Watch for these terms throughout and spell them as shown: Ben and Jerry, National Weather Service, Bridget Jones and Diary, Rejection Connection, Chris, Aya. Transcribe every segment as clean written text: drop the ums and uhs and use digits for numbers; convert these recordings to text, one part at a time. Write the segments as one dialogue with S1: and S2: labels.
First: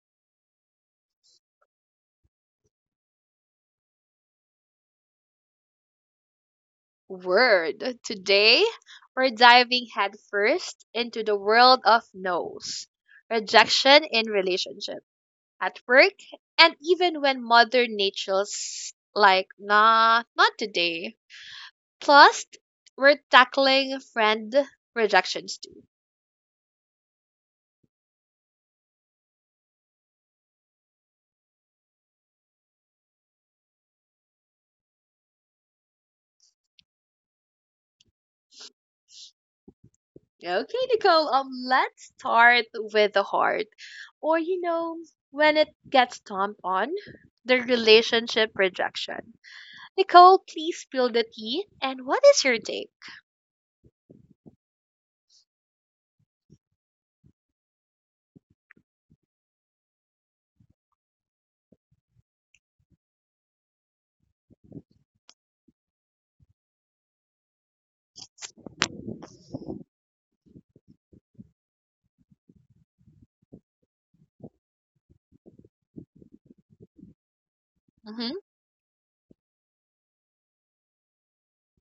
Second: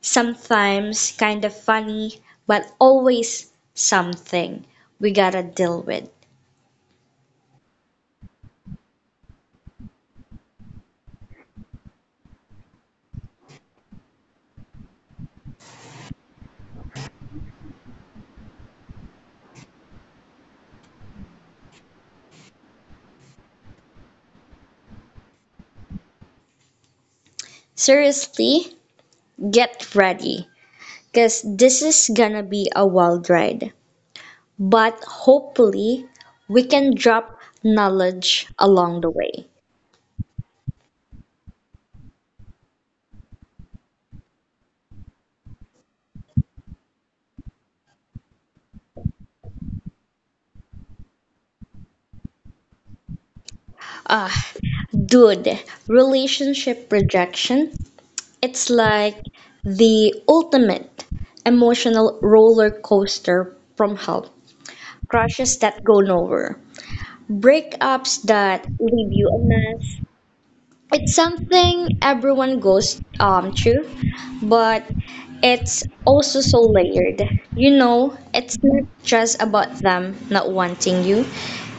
S1: sometimes kind of funny, but always something we gotta deal with.
S2: Word. Today, we're diving headfirst into the world of no's, rejection in relationships. At work, and even when Mother Nature's like, nah, not today. Plus, we're tackling friend rejections too.
S1: Seriously, get ready, because this is gonna be a wild ride. But hopefully, we can drop knowledge along the way.
S2: Okay, Nicole, let's start with the heart. Or when it gets stomped on, the relationship rejection. Nicole, please spill the tea. And what is your take?
S1: Ah, dude, relationship rejection, it's like the ultimate emotional roller coaster from help, crushes that go nowhere, breakups that leave you a mess. It's something everyone goes through, but it's also so layered. You know,
S2: Mm-hmm.
S1: it's not just about them not wanting you.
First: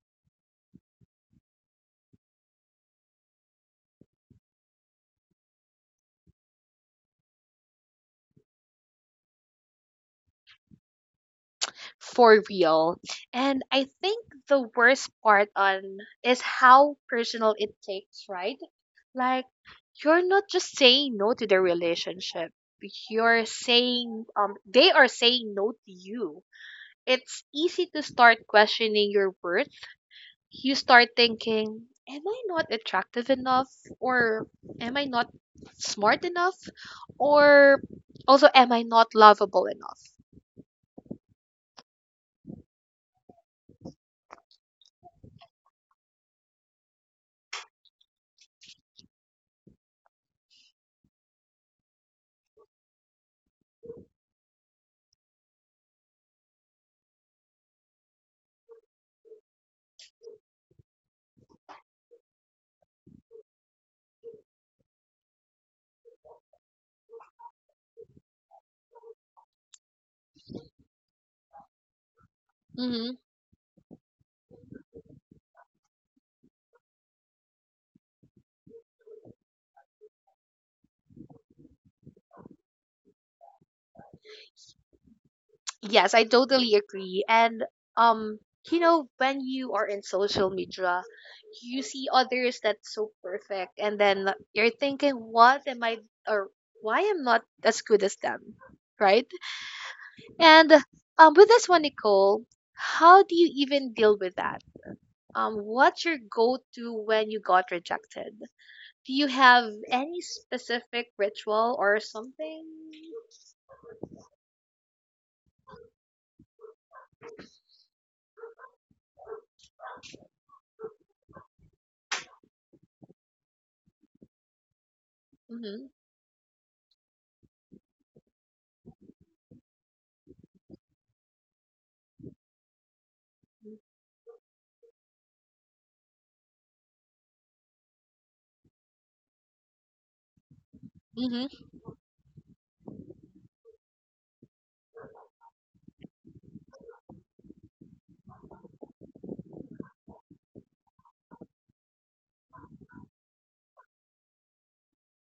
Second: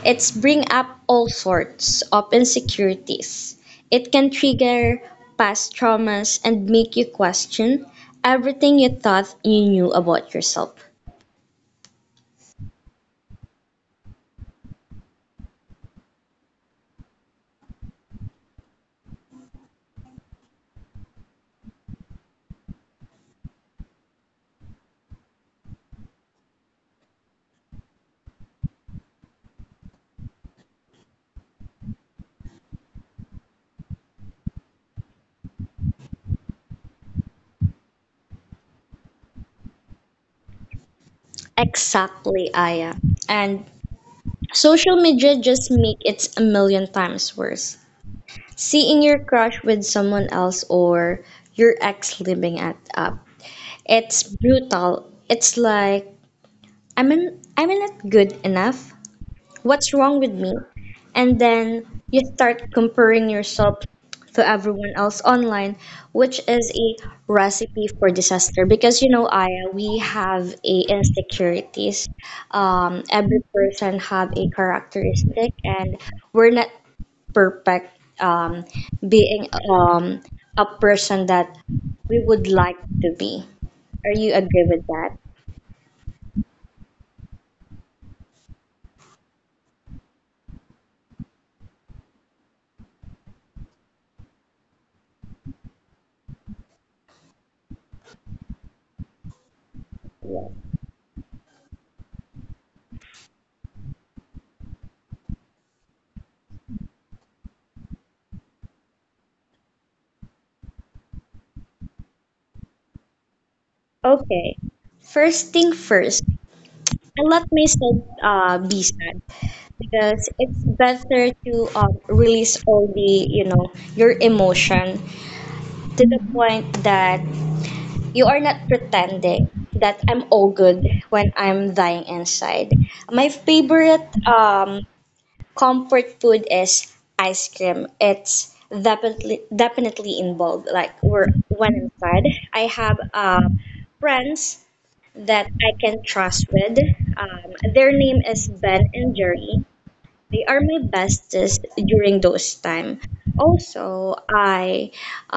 S1: It's bring up all sorts of insecurities. It can trigger past traumas and make you question everything you thought you knew about yourself.
S2: For real. And I think the worst part on is how personal it takes, right? Like you're not just saying no to the relationship. You're saying they are saying no to you. It's easy to start questioning your worth. You start thinking, am I not attractive enough or am I not smart enough or also am I not lovable enough?
S1: Exactly, Aya. And social media just make it a million times worse. Seeing your crush with someone else or your ex living it up, it's brutal. It's like I'm in, I'm not good enough. What's wrong with me? And then you start comparing yourself to everyone else online, which is a recipe for disaster. Because you know, Aya, we have a insecurities.
S2: Mm-hmm.
S1: Every person have a characteristic, and we're not perfect. Being a person that we would like to be. Are you agree with that?
S2: Yes, I totally agree. And um, when you are in social media, you see others that's so perfect, and then you're thinking, "What am I? Or why am not as good as them?" Right? And with this one, Nicole, how do you even deal with that? What's your go-to when you got rejected? Do you have any specific ritual or something?
S1: Okay. First thing first, I let myself be sad because it's better to release all the, you know, your emotion
S2: Mm-hmm.
S1: to the point that you are not pretending that I'm all good when I'm dying inside. My favorite comfort food is ice cream. It's definitely involved. Like we're
S2: Mm-hmm.
S1: when I'm sad, I have friends that I can trust with. Their name is Ben and Jerry. They are my bestest during those time. Also, I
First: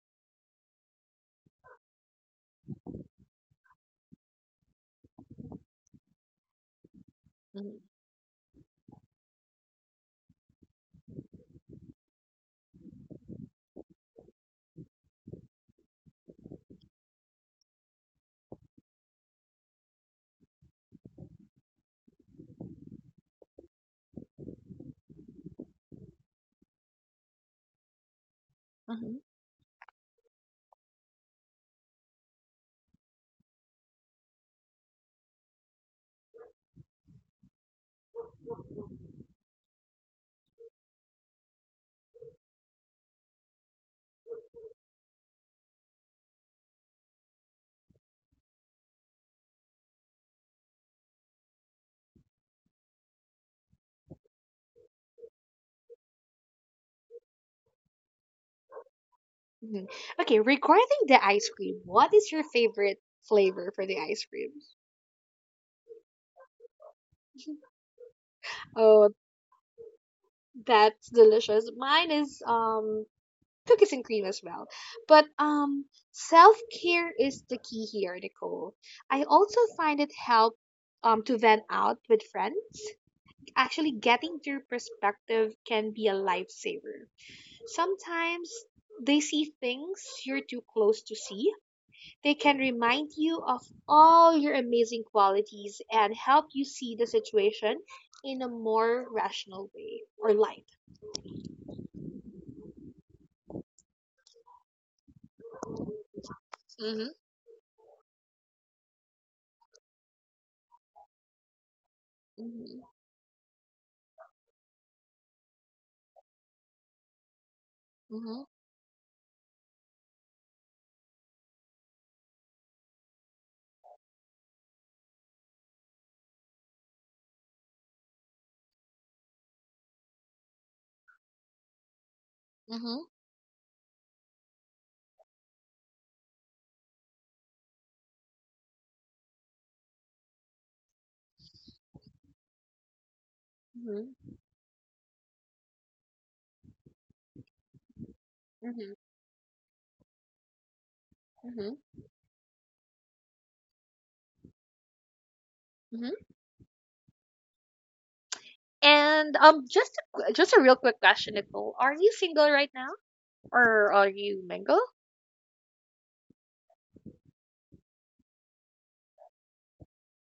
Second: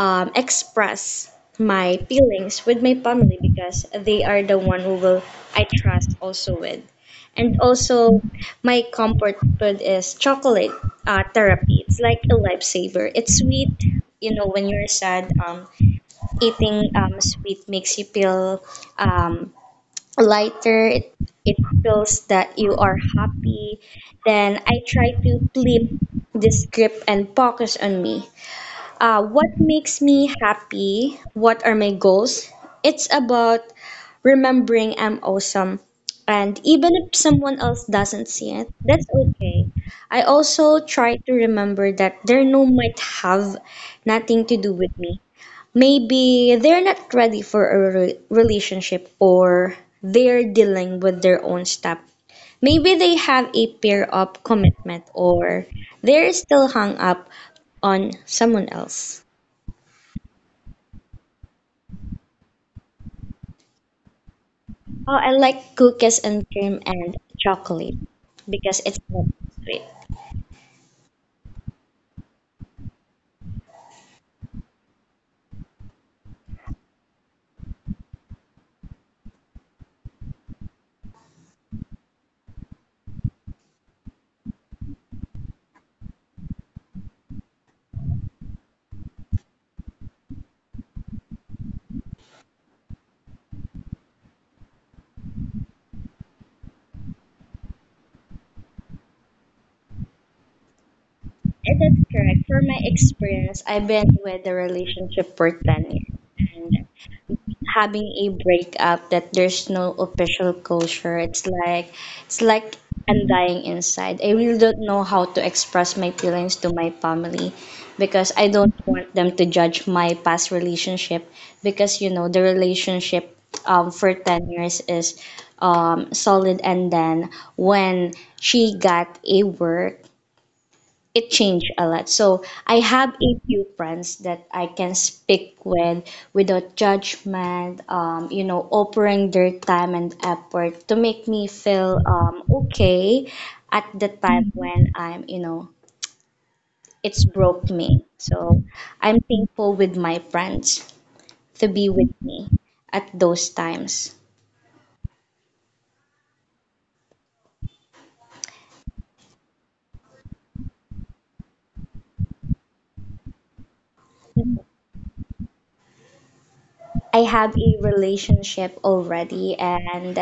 S1: express my feelings with my family because they are the one who will I trust also with. And
S2: Mm-hmm.
S1: also, my comfort food is chocolate therapy. It's like a lifesaver. It's sweet. You know, when you're sad, eating sweet makes you feel um, lighter, it feels that you are happy. Then I try to flip the script and focus on me.
S2: Mm-hmm.
S1: Uh, what makes me happy? What are my goals? It's about remembering I'm awesome. And even if someone else doesn't see it, that's okay. I also try to remember that their no might have nothing to do with me. Maybe they're not ready for a relationship, or they're dealing with their own stuff. Maybe they have a pair up commitment, or they're still hung up on someone else.
S2: Mhm. Okay, regarding the ice cream, what is your favorite flavor for the ice cream?
S1: Oh, I like cookies and cream and chocolate because it's
S2: Oh,
S1: not sweet.
S2: that's delicious. Mine is cookies and cream as well. But self-care is the key here, Nicole. I also find it help to vent out with friends. Actually getting their perspective can be a lifesaver. Sometimes they see things you're too close to see. They can remind you of all your amazing qualities and help you see the situation in a more rational way or light.
S1: And that's correct. For my experience, I've been with a relationship for 10 years. And
S2: Mm-hmm.
S1: having a breakup that there's no official closure. It's like I'm dying inside. I really don't know how to express my feelings to my family because
S2: Hmm.
S1: I don't want them to judge my past relationship, because you know the relationship for 10 years is solid, and then when she got a work, it changed a lot. So I
S2: Mhm,
S1: have a few friends that I can speak with without judgment, you know, offering their time and effort to make me feel okay at the
S2: mhm,
S1: time when I'm, you know, it's broke me.
S2: mhm,
S1: So
S2: mhm.
S1: I'm thankful with my friends to
S2: Mhm.
S1: be with me at those times.
S2: Mhm. And just a, just a real quick question, Nicole. Are you single right now, or are you mingle?
S1: I have a relationship already, and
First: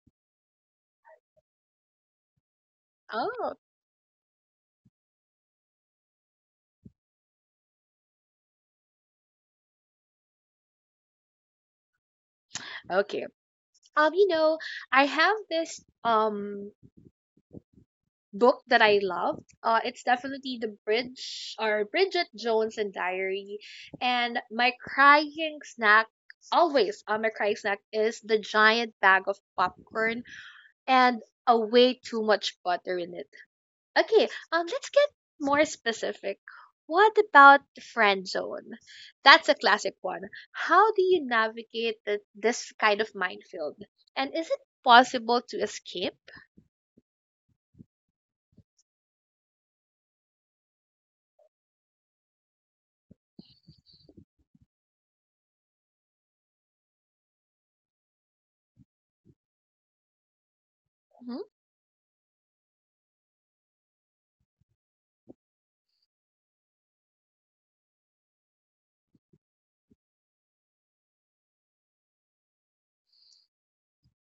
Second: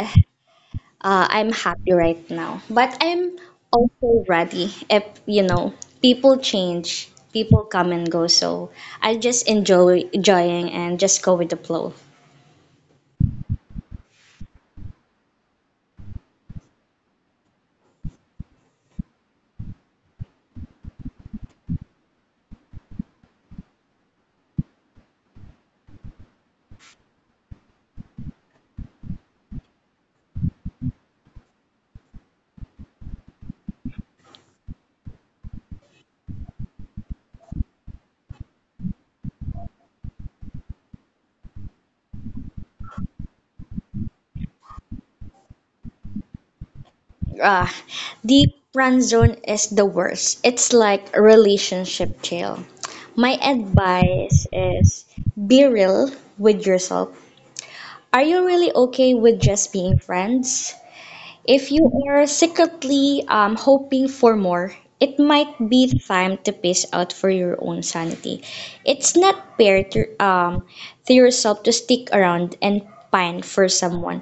S1: uh, I'm happy right now, but I'm
S2: Oh,
S1: also ready if, you know, people change, people come and go. So I just enjoying and just go with the flow.
S2: okay. Um, you know, I have this book that I love. It's definitely the Bridge or Bridget Jones and Diary. And my crying snack, always my crying snack is the giant bag of popcorn and a way too much butter in it. Okay, let's get more specific. What about the friend zone? That's a classic one. How do you navigate this kind of minefield? And is it possible to escape?
S1: Uh, deep run zone is the worst. It's like a relationship jail. My advice is be real with yourself. Are you really okay with just being friends?
S2: Hmm.
S1: If you are secretly hoping for more, it might be time to pace out for your own sanity. It's not fair to yourself to stick around and pine for someone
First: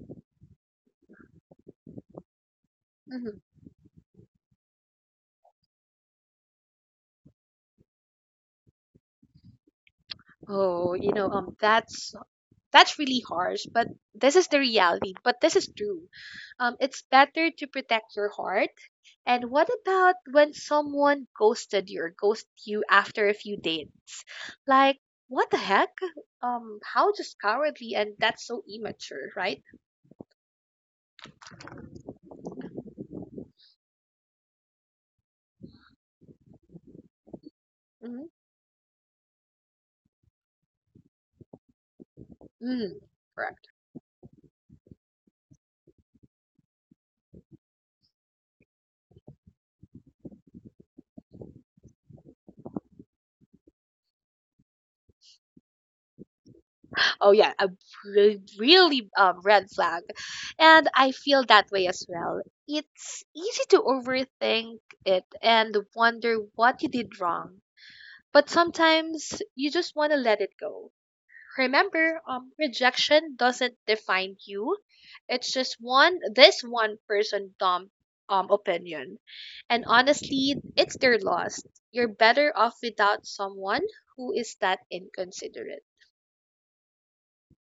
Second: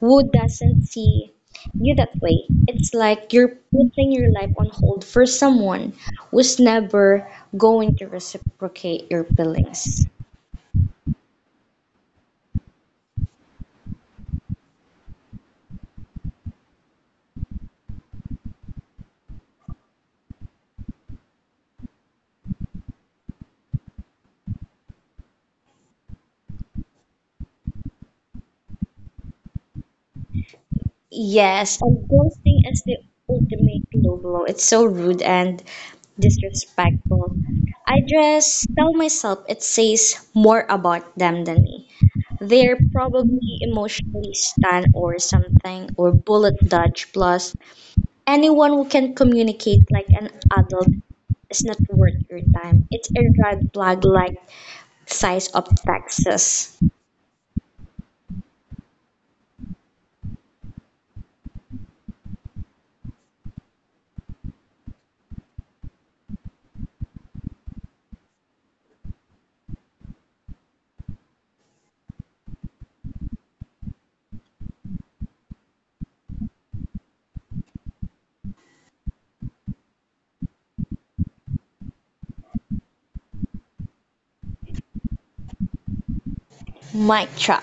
S1: who doesn't see you that way. It's like
S2: Hmm.
S1: you're putting your life on hold for someone who's never going to reciprocate your feelings.
S2: Oh, that's that's really harsh, but this is the reality. But this is true. It's better to protect your heart. And what about when someone ghosted you or ghosted you after a few dates? Like, what the heck? How just cowardly and that's so immature, right?
S1: Yes, and ghosting is the ultimate low blow. It's so rude and disrespectful. I
S2: Hmm.
S1: just tell myself it says more about them than me. They're
S2: Mm,
S1: probably
S2: correct.
S1: emotionally stunned or something, or bullet dodge. Plus, anyone who can communicate like an adult is not worth your time. It's a red flag like size of Texas.
S2: Oh yeah, a really red flag. And I feel that way as well. It's easy to overthink it and wonder what you did wrong. But sometimes you just want to let it go. Remember, rejection doesn't define you. It's just one this one person dumb opinion. And honestly, it's their loss. You're better off without someone who is that inconsiderate.
S1: Mic drop.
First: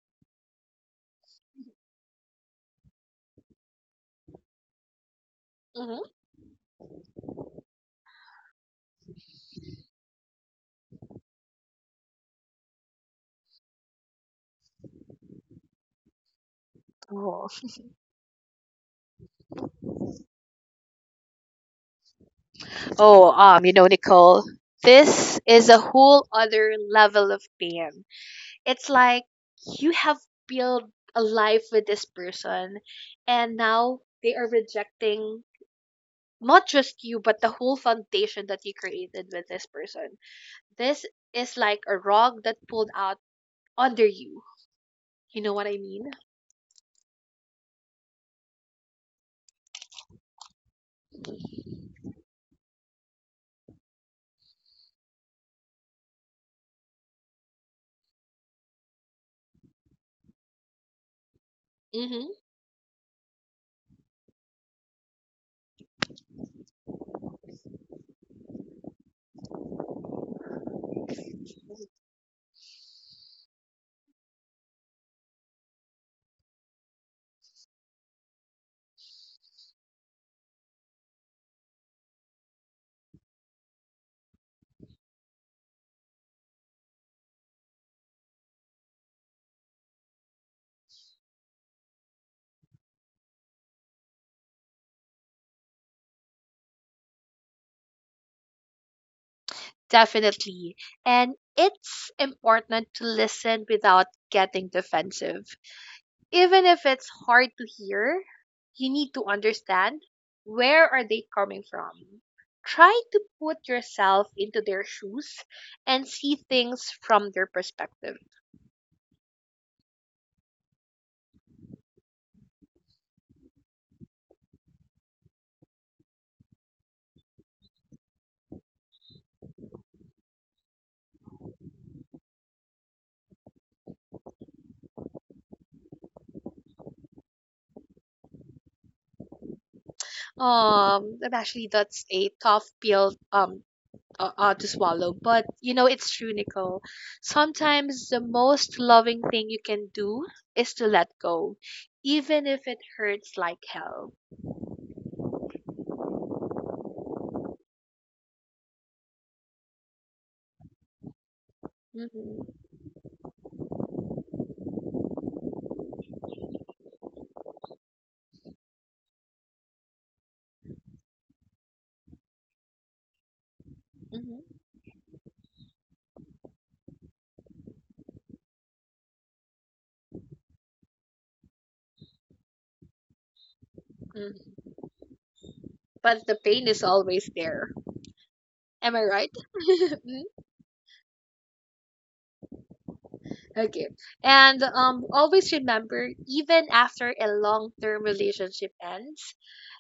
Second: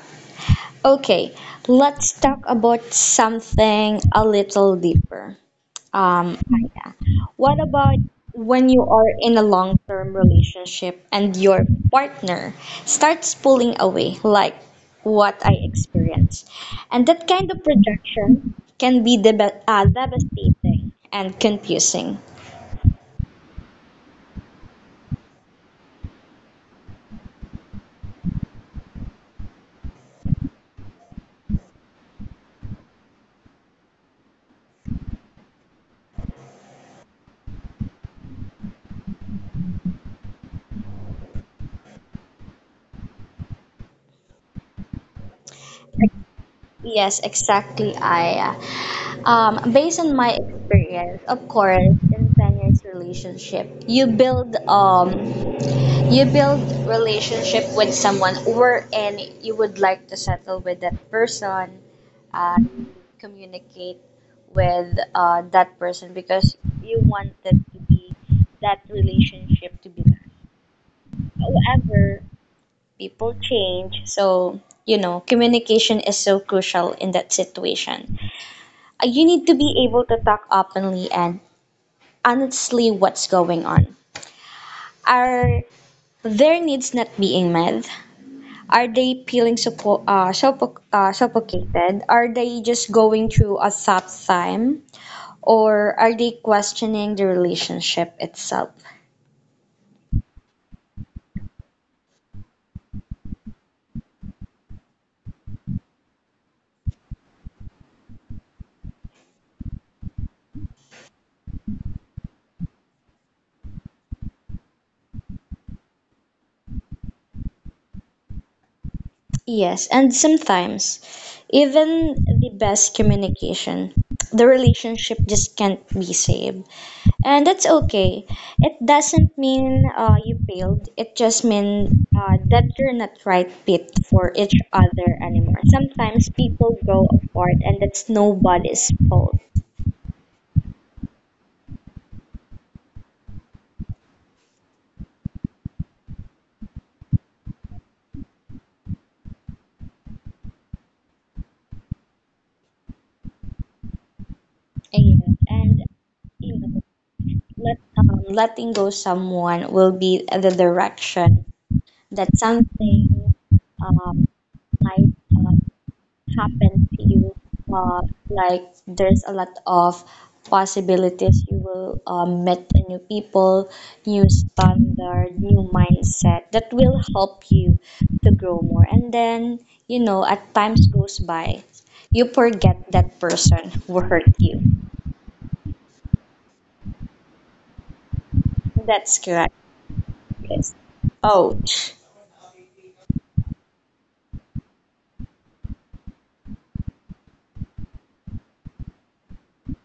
S1: Okay, let's talk about something a little deeper.
S2: Hmm.
S1: Aya, what about when you are in a long-term relationship and your partner starts pulling away, like what I experienced? And that
S2: Oh,
S1: kind of projection can be devastating and confusing.
S2: oh, you know, Nicole, this is a whole other level of pain. It's like you have built a life with this person and now they are rejecting not just you but the whole foundation that you created with this person. This is like a rug that pulled out under you. You know what I mean?
S1: Yes, exactly. Based on my experience, of course, in 10 years relationship, you build relationship with someone, wherein you would like to settle with that person,
S2: Mm-hmm.
S1: uh, communicate with that person because you wanted to be that relationship to be lasting. However, people change, so you know communication is so crucial in that situation. You need to be able to talk openly and honestly what's going on. Are their needs not being met? Are they feeling suffocated? Are they just going through a tough time? Or are they questioning the relationship itself?
S2: Definitely. And it's important to listen without getting defensive. Even if it's hard to hear, you need to understand where are they coming from. Try to put yourself into their shoes and see things from their perspective.
S1: Yes, and sometimes even the best communication, the relationship just can't be saved. And that's okay. It doesn't mean you failed. It just means that you're not right fit for each other anymore. Sometimes people grow apart, and that's nobody's fault.
S2: And actually, that's a tough pill to swallow, but you know it's true, Nicole. Sometimes the most loving thing you can do is to let go, even if it hurts like hell.
S1: And you know, letting go someone will be the direction that
S2: Hmm.
S1: something um, might. uh, happen to you. Uh, like there's a lot of possibilities. You will meet new people, new
S2: Hmm.
S1: standard, new mindset that will help you to grow more. And then, you know, at times goes by, you forget that person who hurt you.
S2: Hmm. But the pain is always there. Am I
S1: That's
S2: right?
S1: correct,
S2: Mm,
S1: Chris. Ouch.
S2: okay. And always remember, even after a long-term relationship ends,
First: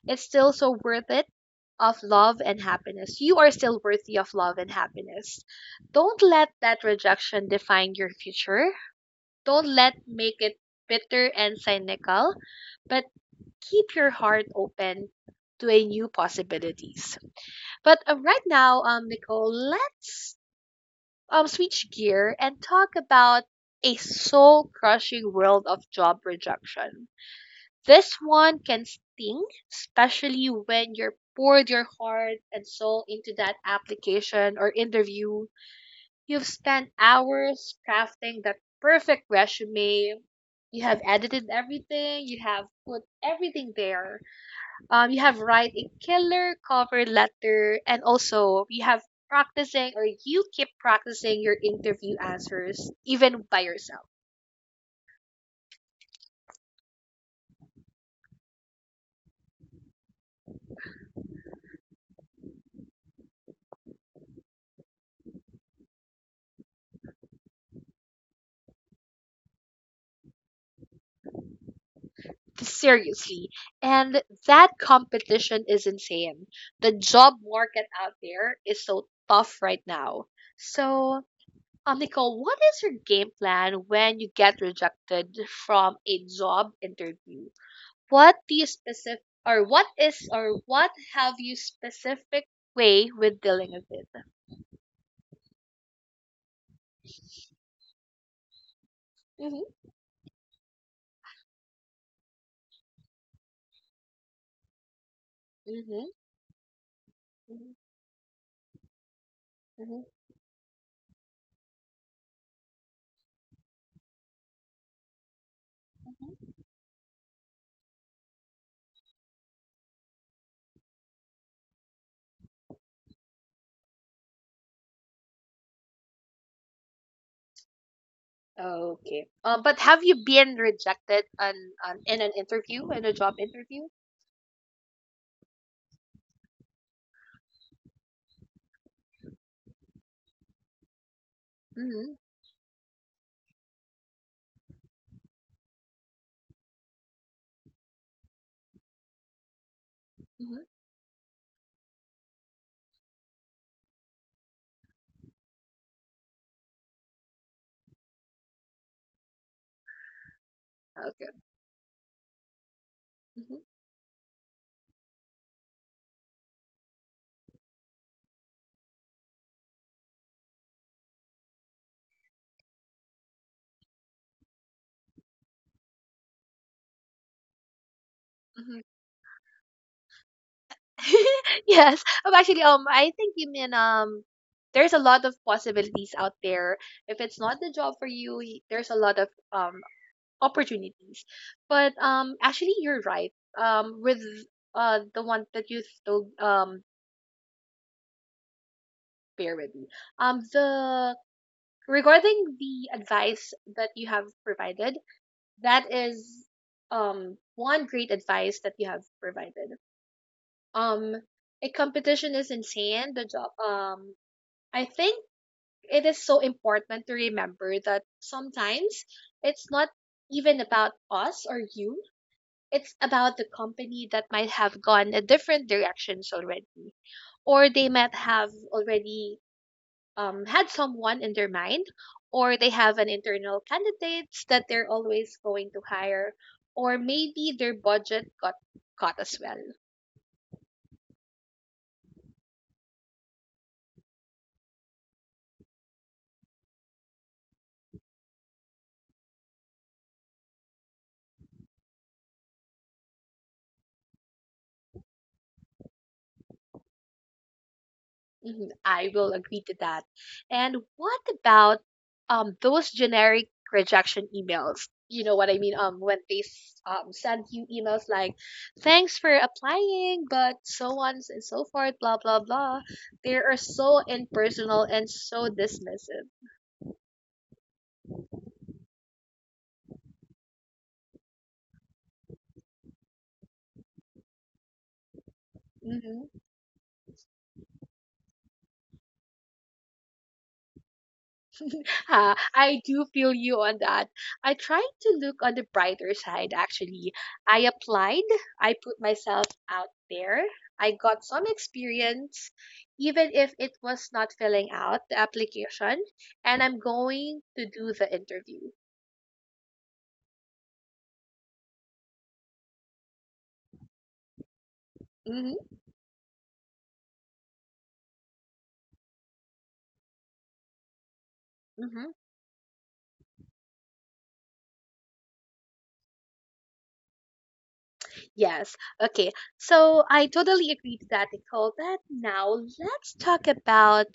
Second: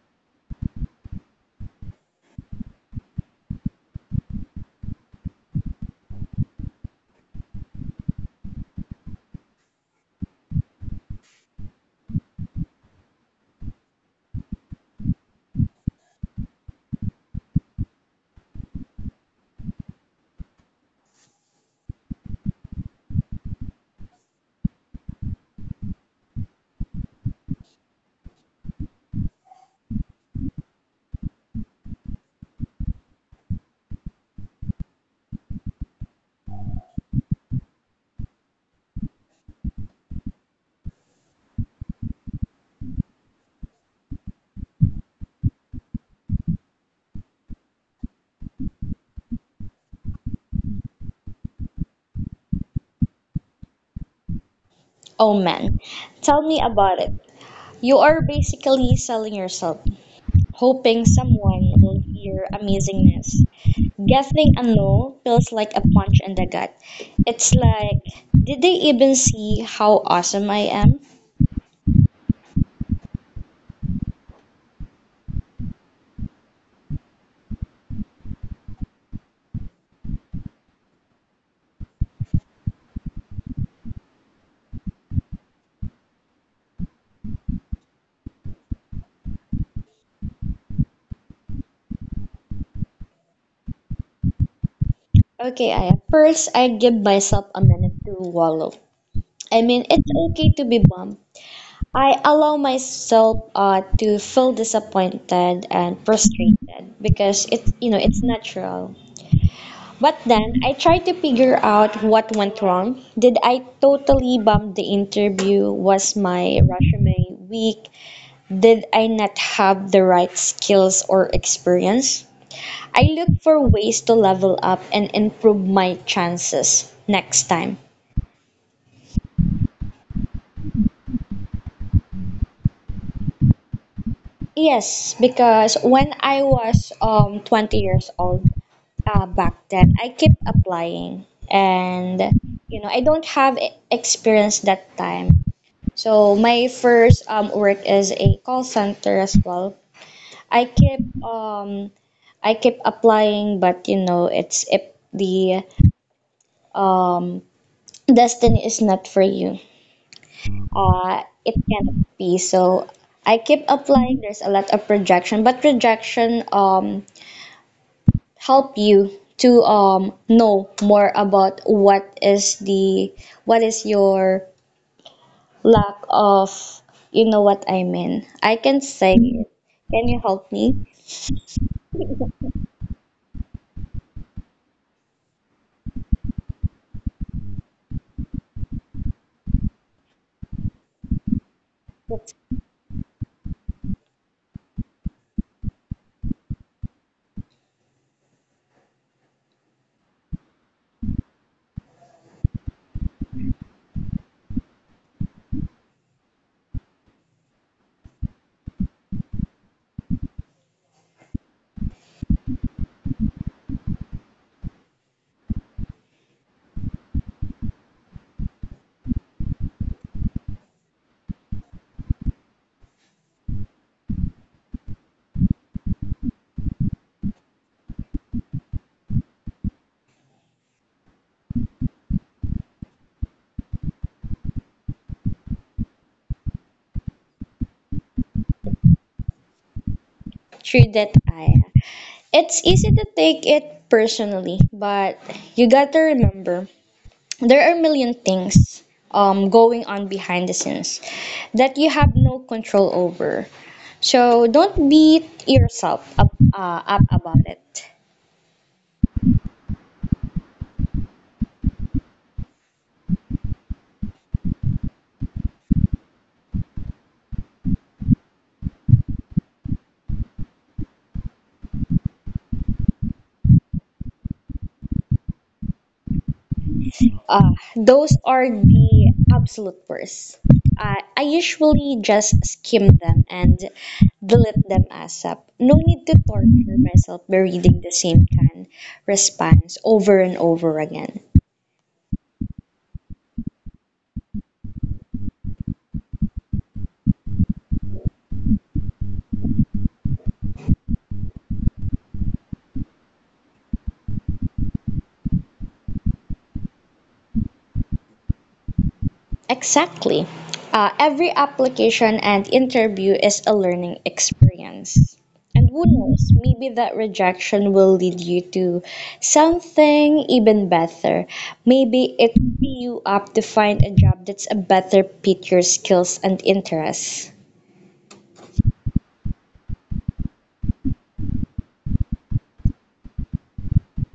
S2: it's still so worth it of love and happiness. You are still worthy of love and happiness. Don't let that rejection define your future. Don't let make it bitter and cynical, but keep your heart open to a new possibilities. But right now, Nicole, let's switch gear and talk about a soul crushing world of job rejection. This one can sting, especially when you're poured your heart and soul into that application or interview. You've spent hours crafting that perfect resume. You have edited everything, you have put everything there you have write a killer cover letter, and also you have practicing or you keep practicing your interview answers even by yourself.
S1: Oh man. Tell me about it. You are basically selling yourself, hoping someone will hear amazingness. Guessing a no feels like a punch in the gut. It's like, did they even see how awesome I am?
S2: Seriously. And that competition is insane. The job market out there is so tough right now. So, Nicole, what is your game plan when you get rejected from a job interview? What do you specific or what is or what have you specific way with dealing with it?
S1: Okay, I give myself a minute to wallow. I
S2: Mm-hmm.
S1: mean, it's okay to be bummed. I allow myself to feel disappointed and
S2: Mm-hmm.
S1: frustrated because it's
S2: Mm-hmm.
S1: you know it's natural. But then I try to figure out what went wrong. Did I totally bump the interview? Was
S2: Mm-hmm.
S1: my resume weak? Did I not have the right skills or experience? I look for ways to level up and improve my chances next time.
S2: Okay. But have you been rejected on in an interview, in a job interview?
S1: Yes, because when I was 20 years old, back then, I kept applying,
S2: Hmm.
S1: and you know, I don't have experience that time. So my first work is a call center as well. I
S2: Mm-hmm.
S1: keep um I keep applying, but you know, it's if the um, destiny is not for you.
S2: Okay.
S1: It cannot be. So I
S2: Mm-hmm.
S1: keep applying. There's a lot of projection, but projection help you to know more about what is the what is your lack of, you know what I mean. I can
S2: Mhm.
S1: say it. Can you help me?
S2: Yes. I think you mean there's a lot of possibilities out there. If it's not the job for you, there's a lot of opportunities. But
S1: That's
S2: you're right. With the one that you told bear with me. The regarding the advice that you have provided, that is one great advice that you have provided. Um, a competition is insane. The job. I think it is so important to remember that sometimes it's not even about us or you. It's about the company that might have gone a different directions already, or they might have already had someone in their mind, or they have an internal candidates that they're always going to hire, or maybe their budget got cut as well.
S1: true that I. It's easy to take it personally, but you got to remember there are a million things going on behind the scenes that you have no control over. So don't beat yourself up about it.
S2: Mhm, I will agree to that. And what about those generic rejection emails? You know what I mean? When they send you emails like, "Thanks for applying," but so on and so forth, blah blah blah. They are so impersonal and so dismissive.
S1: Those are the absolute worst. I usually just skim them and delete them ASAP. No need to
S2: Mm-hmm.
S1: torture myself by reading the same kind response over and over again.
S2: Ha, I do feel you on that. I tried to look on the brighter side, actually. I applied, I put myself out there, I got some experience, even if it was not filling out the application, and I'm going to do the interview.
S1: Exactly. Every application and interview is a learning experience.
S2: Hmm.
S1: And who knows, maybe that rejection will lead you to something even better. Maybe
S2: Hmm.
S1: it will be you up to find a job that's a better fit your skills and interests.
S2: Yes. Okay. So I totally agree to that, Nicole. But now let's talk about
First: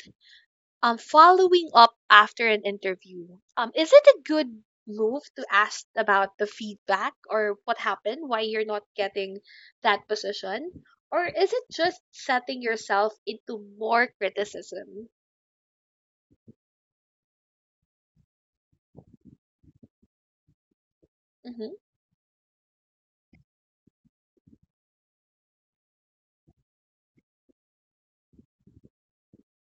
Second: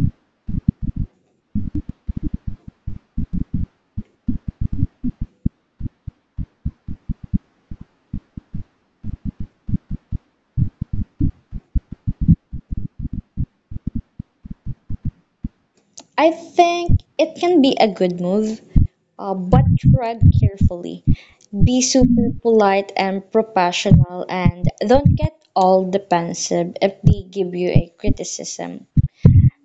S2: following up after an interview. Is it a good move to ask about the feedback or what happened, why you're not getting that position? Or is it just setting yourself into more criticism?
S1: I think it can be a good move, but tread carefully.
S2: Mhm.
S1: Be super polite and professional, and don't get all defensive if they give you a criticism.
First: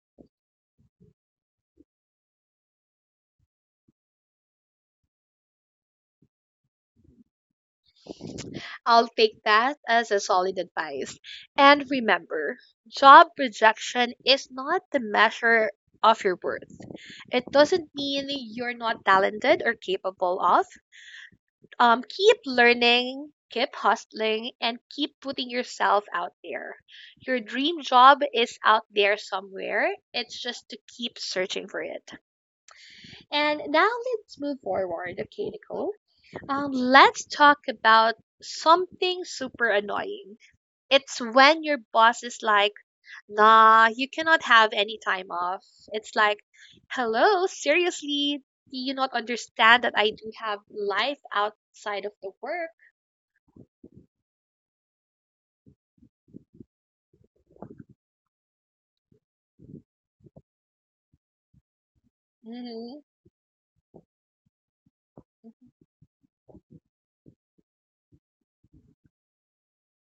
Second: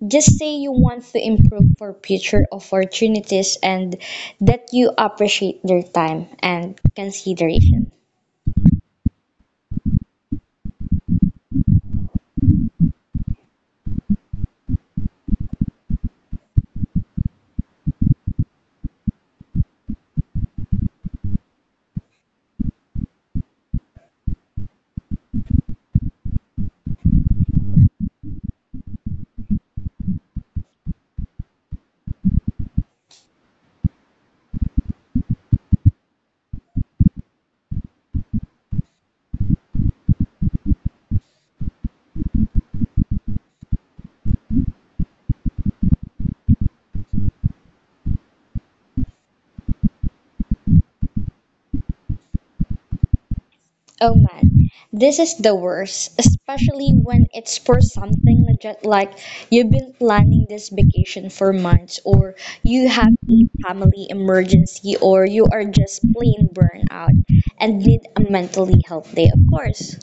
S1: Just say you want to improve for future opportunities and that you appreciate their time and consideration.
S2: I'll take that as a solid advice. And remember, job rejection is not the measure of your worth. It doesn't mean you're not talented or capable of. Keep learning, keep hustling, and keep putting yourself out there. Your dream job is out there somewhere. It's just to keep searching for it. And now let's move forward, okay, Nicole? Let's talk about something super annoying. It's when your boss is like, nah, you cannot have any time off. It's like, hello, seriously, do you not understand that I do have life outside of the work?
S1: Oh man, this is the worst, especially when it's for something legit like you've been planning this vacation for months, or you
S2: Hmm.
S1: have a family emergency, or you are just plain burnout and need a mentally health day, of course.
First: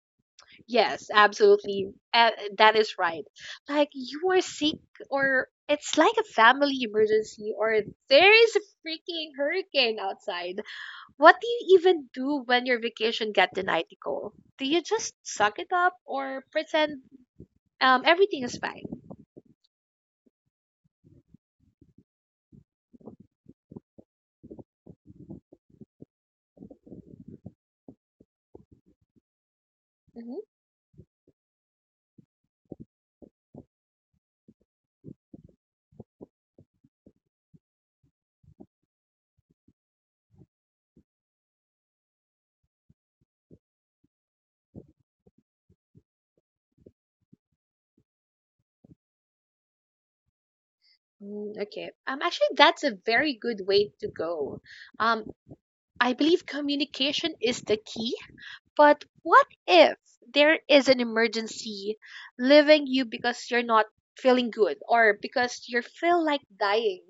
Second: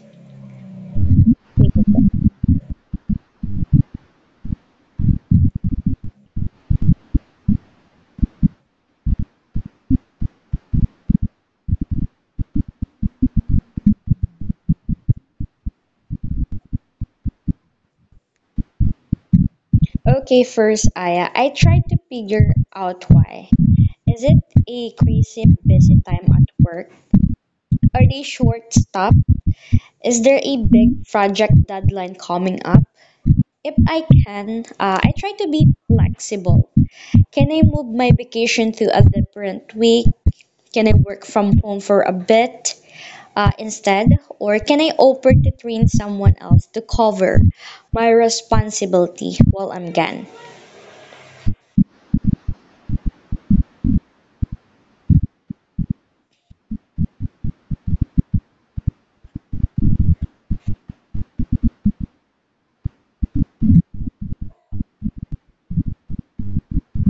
S2: Yes, absolutely. That is right. Like you are sick, or it's like a family emergency, or there is a freaking hurricane outside. What do you even do when your vacation got denied, Nicole? Do you just suck it up or pretend everything is fine?
S1: Okay, first, Aya, I tried to figure out why. Is it a crazy busy time at work? Are they short staffed? Is
S2: Mm-hmm.
S1: there a big project deadline coming up? If I can, I try to be flexible. Can I move my vacation to a different week? Can I work from home for a bit instead? Or can I offer to train someone else to cover my responsibility while I'm gone?
S2: Mm, okay. That's a very good way to go. Um, I believe communication is the key. But what if there is an emergency leaving you because you're not feeling good or because you feel like dying?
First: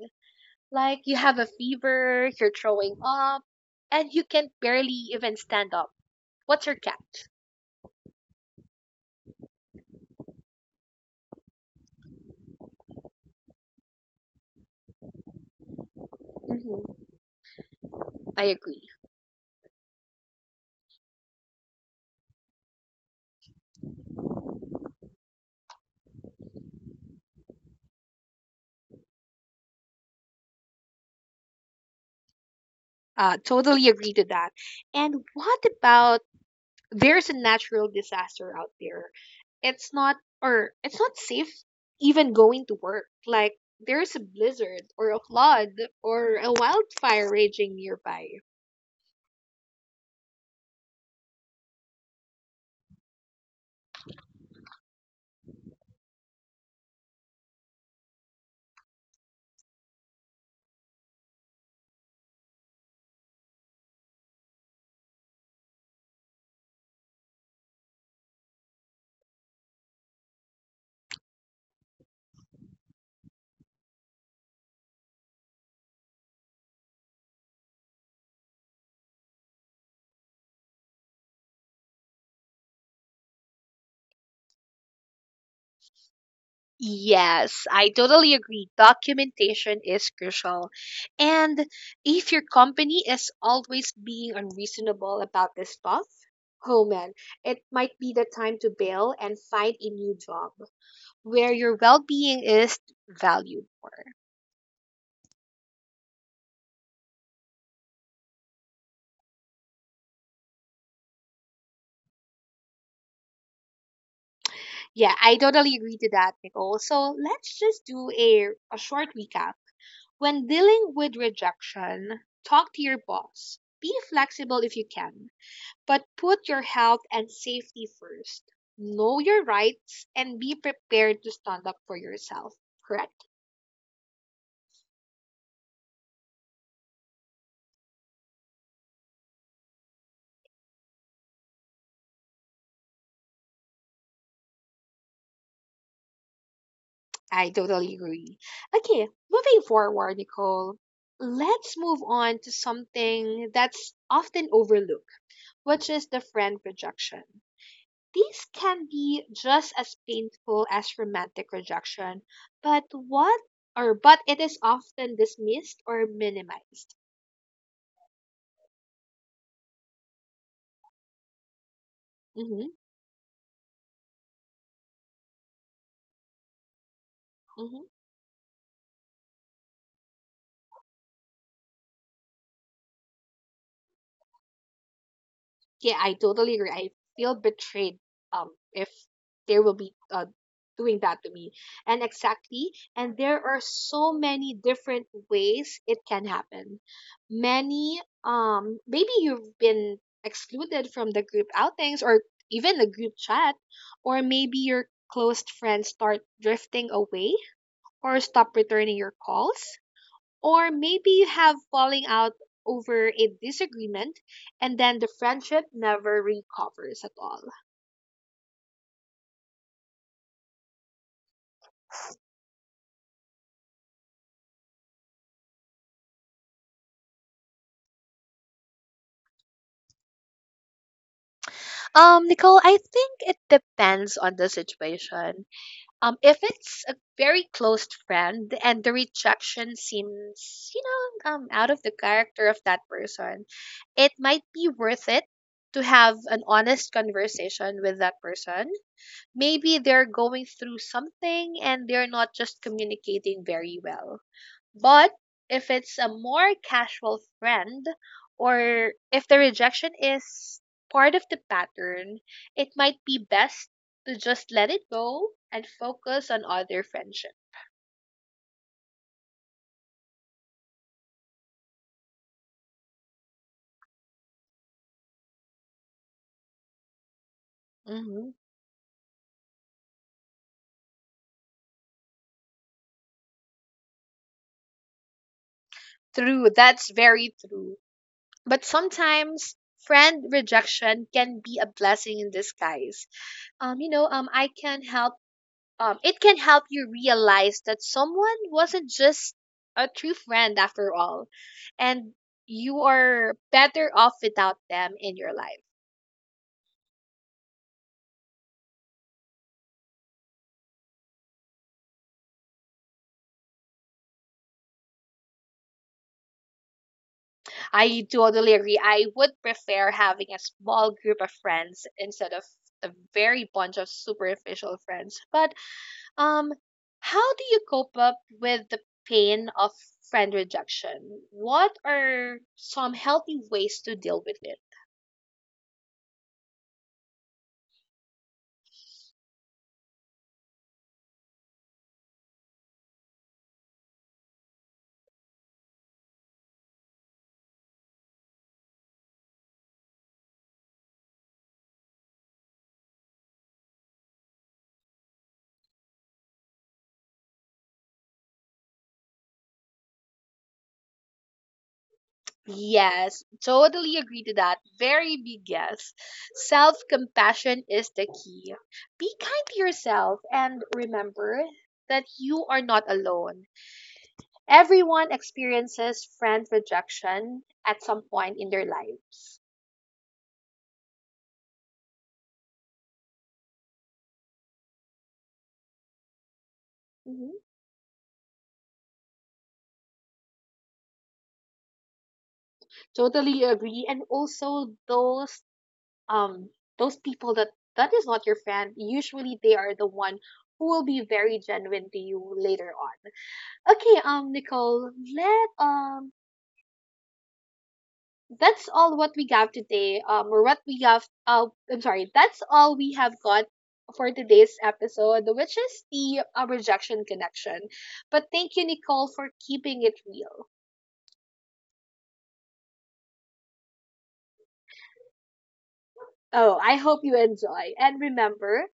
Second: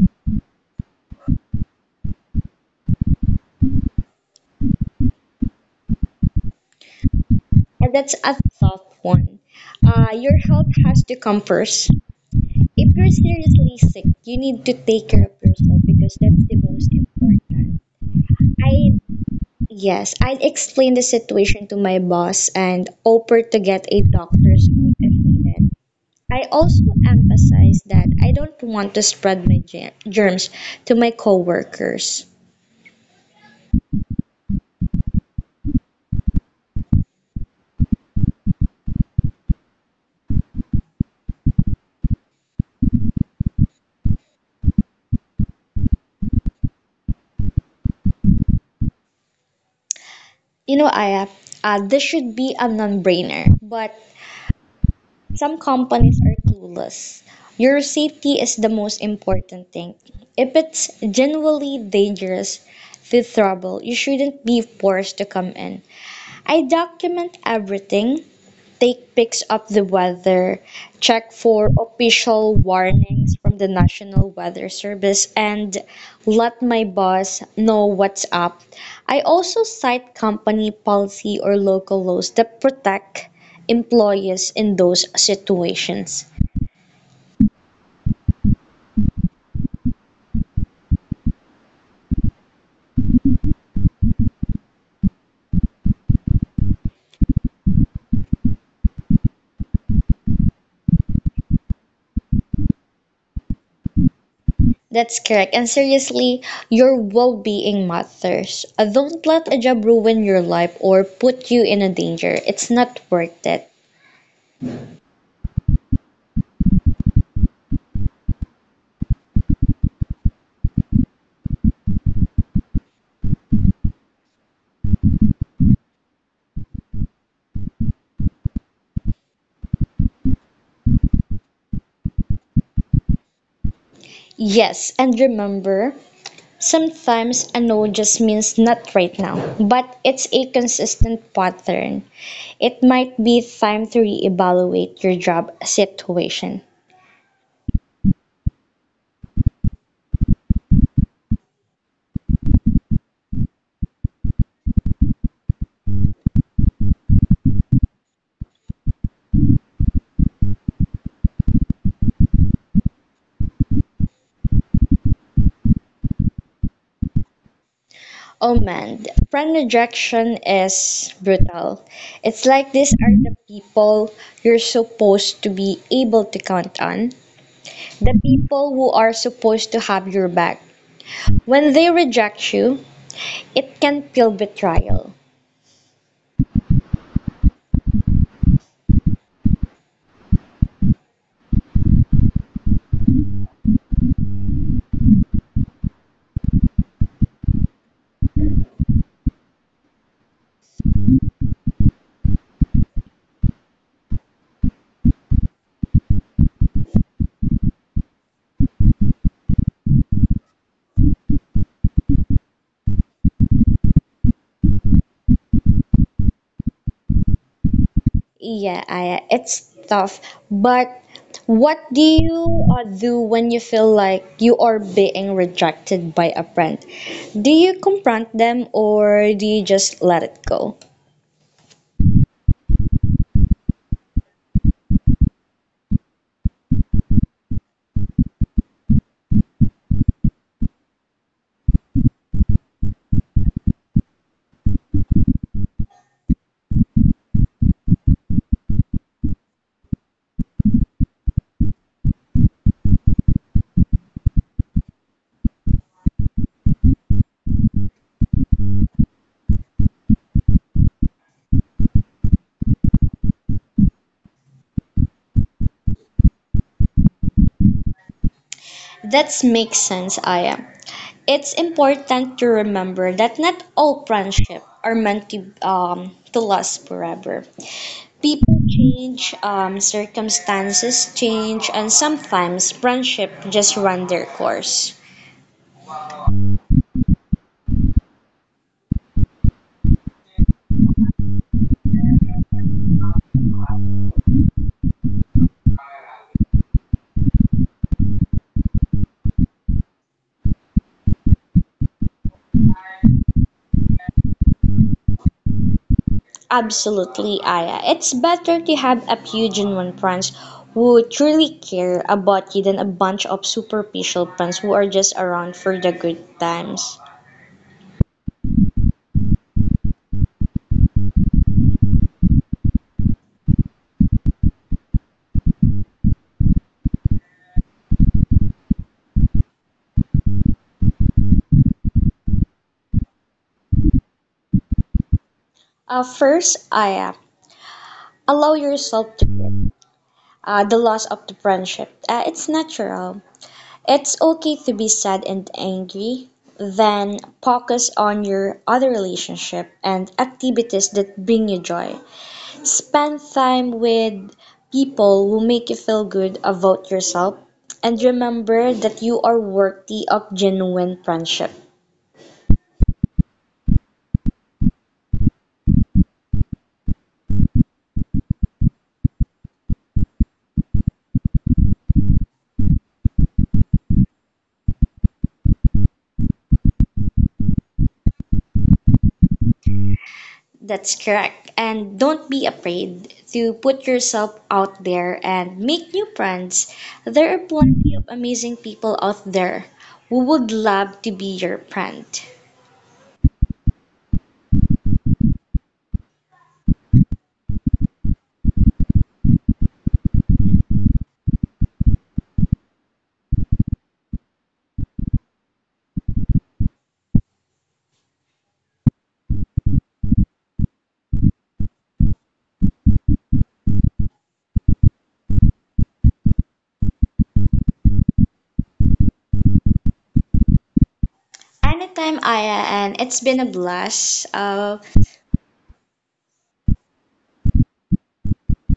S2: Like you have a fever, you're throwing up, and you can barely even stand up. What's your catch?
S1: And that's a tough one. Your health has to come first. If you're seriously sick, you need to take care of yourself because that's the most
S2: Hmm.
S1: important.
S2: I
S1: I
S2: agree.
S1: Yes, I'd explain the situation to my boss and offer to get a doctor's note if needed. I also emphasize that I don't want to spread my germs to my coworkers.
S2: Totally agree to that. And what about there's a natural disaster out there, it's not or it's not safe even going to work, like there's a blizzard or a flood or a wildfire raging nearby?
S1: You know, Aya, this should be a non-brainer, but some companies are clueless. Your safety is the most important thing. If it's genuinely dangerous, with trouble, you shouldn't be forced to come in. I document everything, take pics of the weather, check for official warnings from the National Weather Service, and let my boss know what's up. I also cite company policy or local laws that protect employees in those situations.
S2: Yes, I totally agree. Documentation is crucial. And if your company is always being unreasonable about this stuff, oh man, it might be the time to bail and find a new job where your well being is valued.
S1: That's correct. And seriously, your well being matters. Don't let a job ruin your life or put you in a danger. It's not worth it.
S2: Yeah, I totally agree to that, Nicole. So let's just do a short recap. When dealing with rejection, talk to your boss. Be flexible if you can, but put your health and safety first. Know your rights and be prepared to stand up for yourself. Correct?
S1: Yes, and remember, sometimes a no just means not right now, but it's a consistent pattern. It might be time to reevaluate your job situation.
S2: I totally agree. Okay, moving forward, Nicole, let's move on to something that's often overlooked, which is the friend rejection. These can be just as painful as romantic rejection, but what or but it is often dismissed or minimized.
S1: Oh man, friend rejection is brutal. It's
S2: Mhm,
S1: like these are the people you're supposed to be able to count on,
S2: mhm.
S1: the people who are supposed to have your back. When they reject you, it can feel betrayal.
S2: Yeah, I totally agree. I feel betrayed if they will be doing that to me. And exactly, and there are so many different ways it can happen. Many maybe you've been excluded from the group outings or even the group chat, or maybe your close friends start drifting away or stop returning your calls, or maybe you have falling out over a disagreement and then the friendship never recovers at all.
S1: Yeah, I, it's tough. But what do you do when you feel like you are being rejected by a friend? Do you confront them or do you just let it go?
S2: Nicole, I think it depends on the situation. If it's a very close friend and the rejection seems, out of the character of that person, it might be worth it to have an honest conversation with that person. Maybe they're going through something and they're not just communicating very well. But if it's a more casual friend, or if the rejection is part of the pattern, it might be best to just let it go and focus on other friendship.
S1: That makes sense, Aya. It's important to remember that not all friendship are meant to last forever.
S2: Hmm.
S1: People change, circumstances change, and sometimes friendship just run their course.
S2: True, that's very true. But sometimes friend rejection can be a blessing in disguise. I can help it can help you realize that someone wasn't just a true friend after all, and you are better off without them in your life.
S1: Absolutely, Aya. It's better to have a few genuine friends who truly care about you than a bunch of superficial friends who are just around for the good times.
S2: I totally agree. I would prefer having a small group of friends instead of a very bunch of superficial friends. But um, how do you cope up with the pain of friend rejection? What are some healthy ways to deal with it?
S1: First, Aya, allow yourself to the loss of the friendship. It's natural. It's okay to be sad and angry. Then focus on your other relationship and activities that bring you joy. Spend time with people who make you feel good about yourself, and remember that you are worthy of genuine friendship.
S2: Yes, totally agree to that. Very big yes. Self compassion is the key. Be kind to yourself and remember that you are not alone. Everyone experiences friend rejection at some point in their lives.
S1: That's correct. And don't be afraid to put yourself out there and make new friends.
S2: Mhm.
S1: There are plenty of amazing people out there who would love to be your friend.
S2: Totally agree. And also um those people that is not your friend, usually they are the one who will be very genuine to you later on. Okay, Nicole, let that's all what we have today. Or what we have. I'm sorry. That's all we have got for today's episode, which is the rejection connection. But thank you, Nicole, for keeping it real.
S1: Anytime, Aya, and it's been a blast.
S2: Oh, I hope you enjoy. And remember,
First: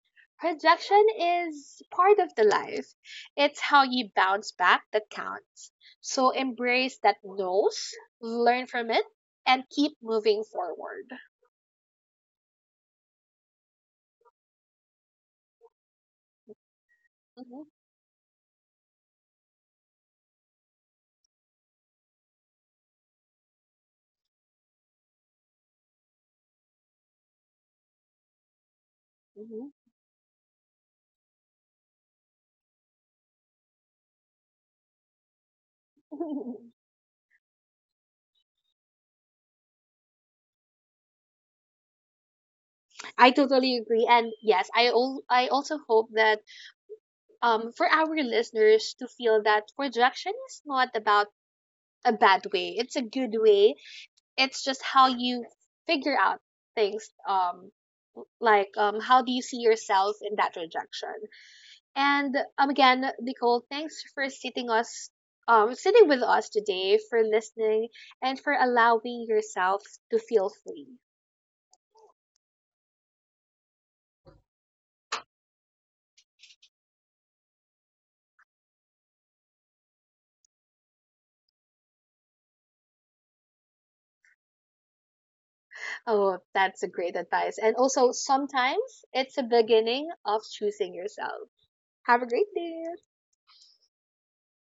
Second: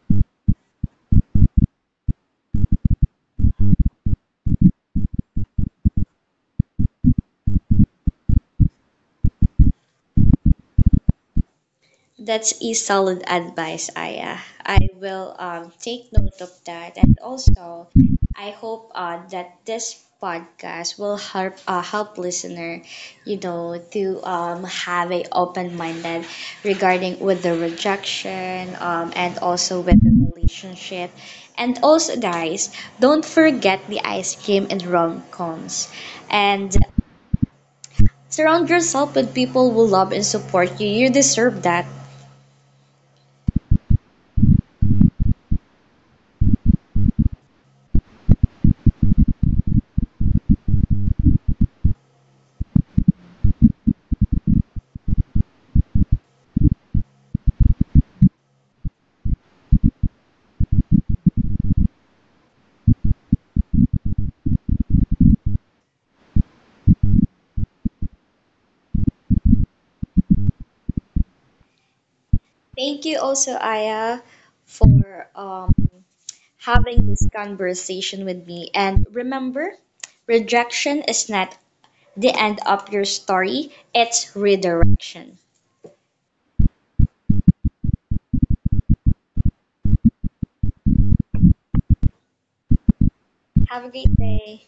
S2: rejection is part of the life. It's how you bounce back that counts. So embrace that nose, learn from it, and keep moving forward.
S1: That's a solid advice, Aya. I will take note of that, and
S2: Mhm,
S1: also I hope that this podcast will help help listener, you know, to have a open minded regarding with the rejection and also with the relationship, and also guys, don't forget the ice cream and rom coms,
S2: mhm.
S1: and surround yourself with people who love and support you. You deserve that.
S2: I totally agree, and yes, I also hope that for our listeners to feel that rejection is not about a bad way; it's a good way. It's just how you figure out things. How do you see yourself in that rejection? And again, Nicole, thanks for sitting us, sitting with us today, for listening, and for allowing yourself to feel free.
S1: Thank you also, Aya, for having this conversation with me. And remember, rejection is not the end of your story, it's redirection.
S2: Oh, that's a great advice. And also, sometimes it's a beginning of choosing yourself. Have a great day.
S1: Have a great day.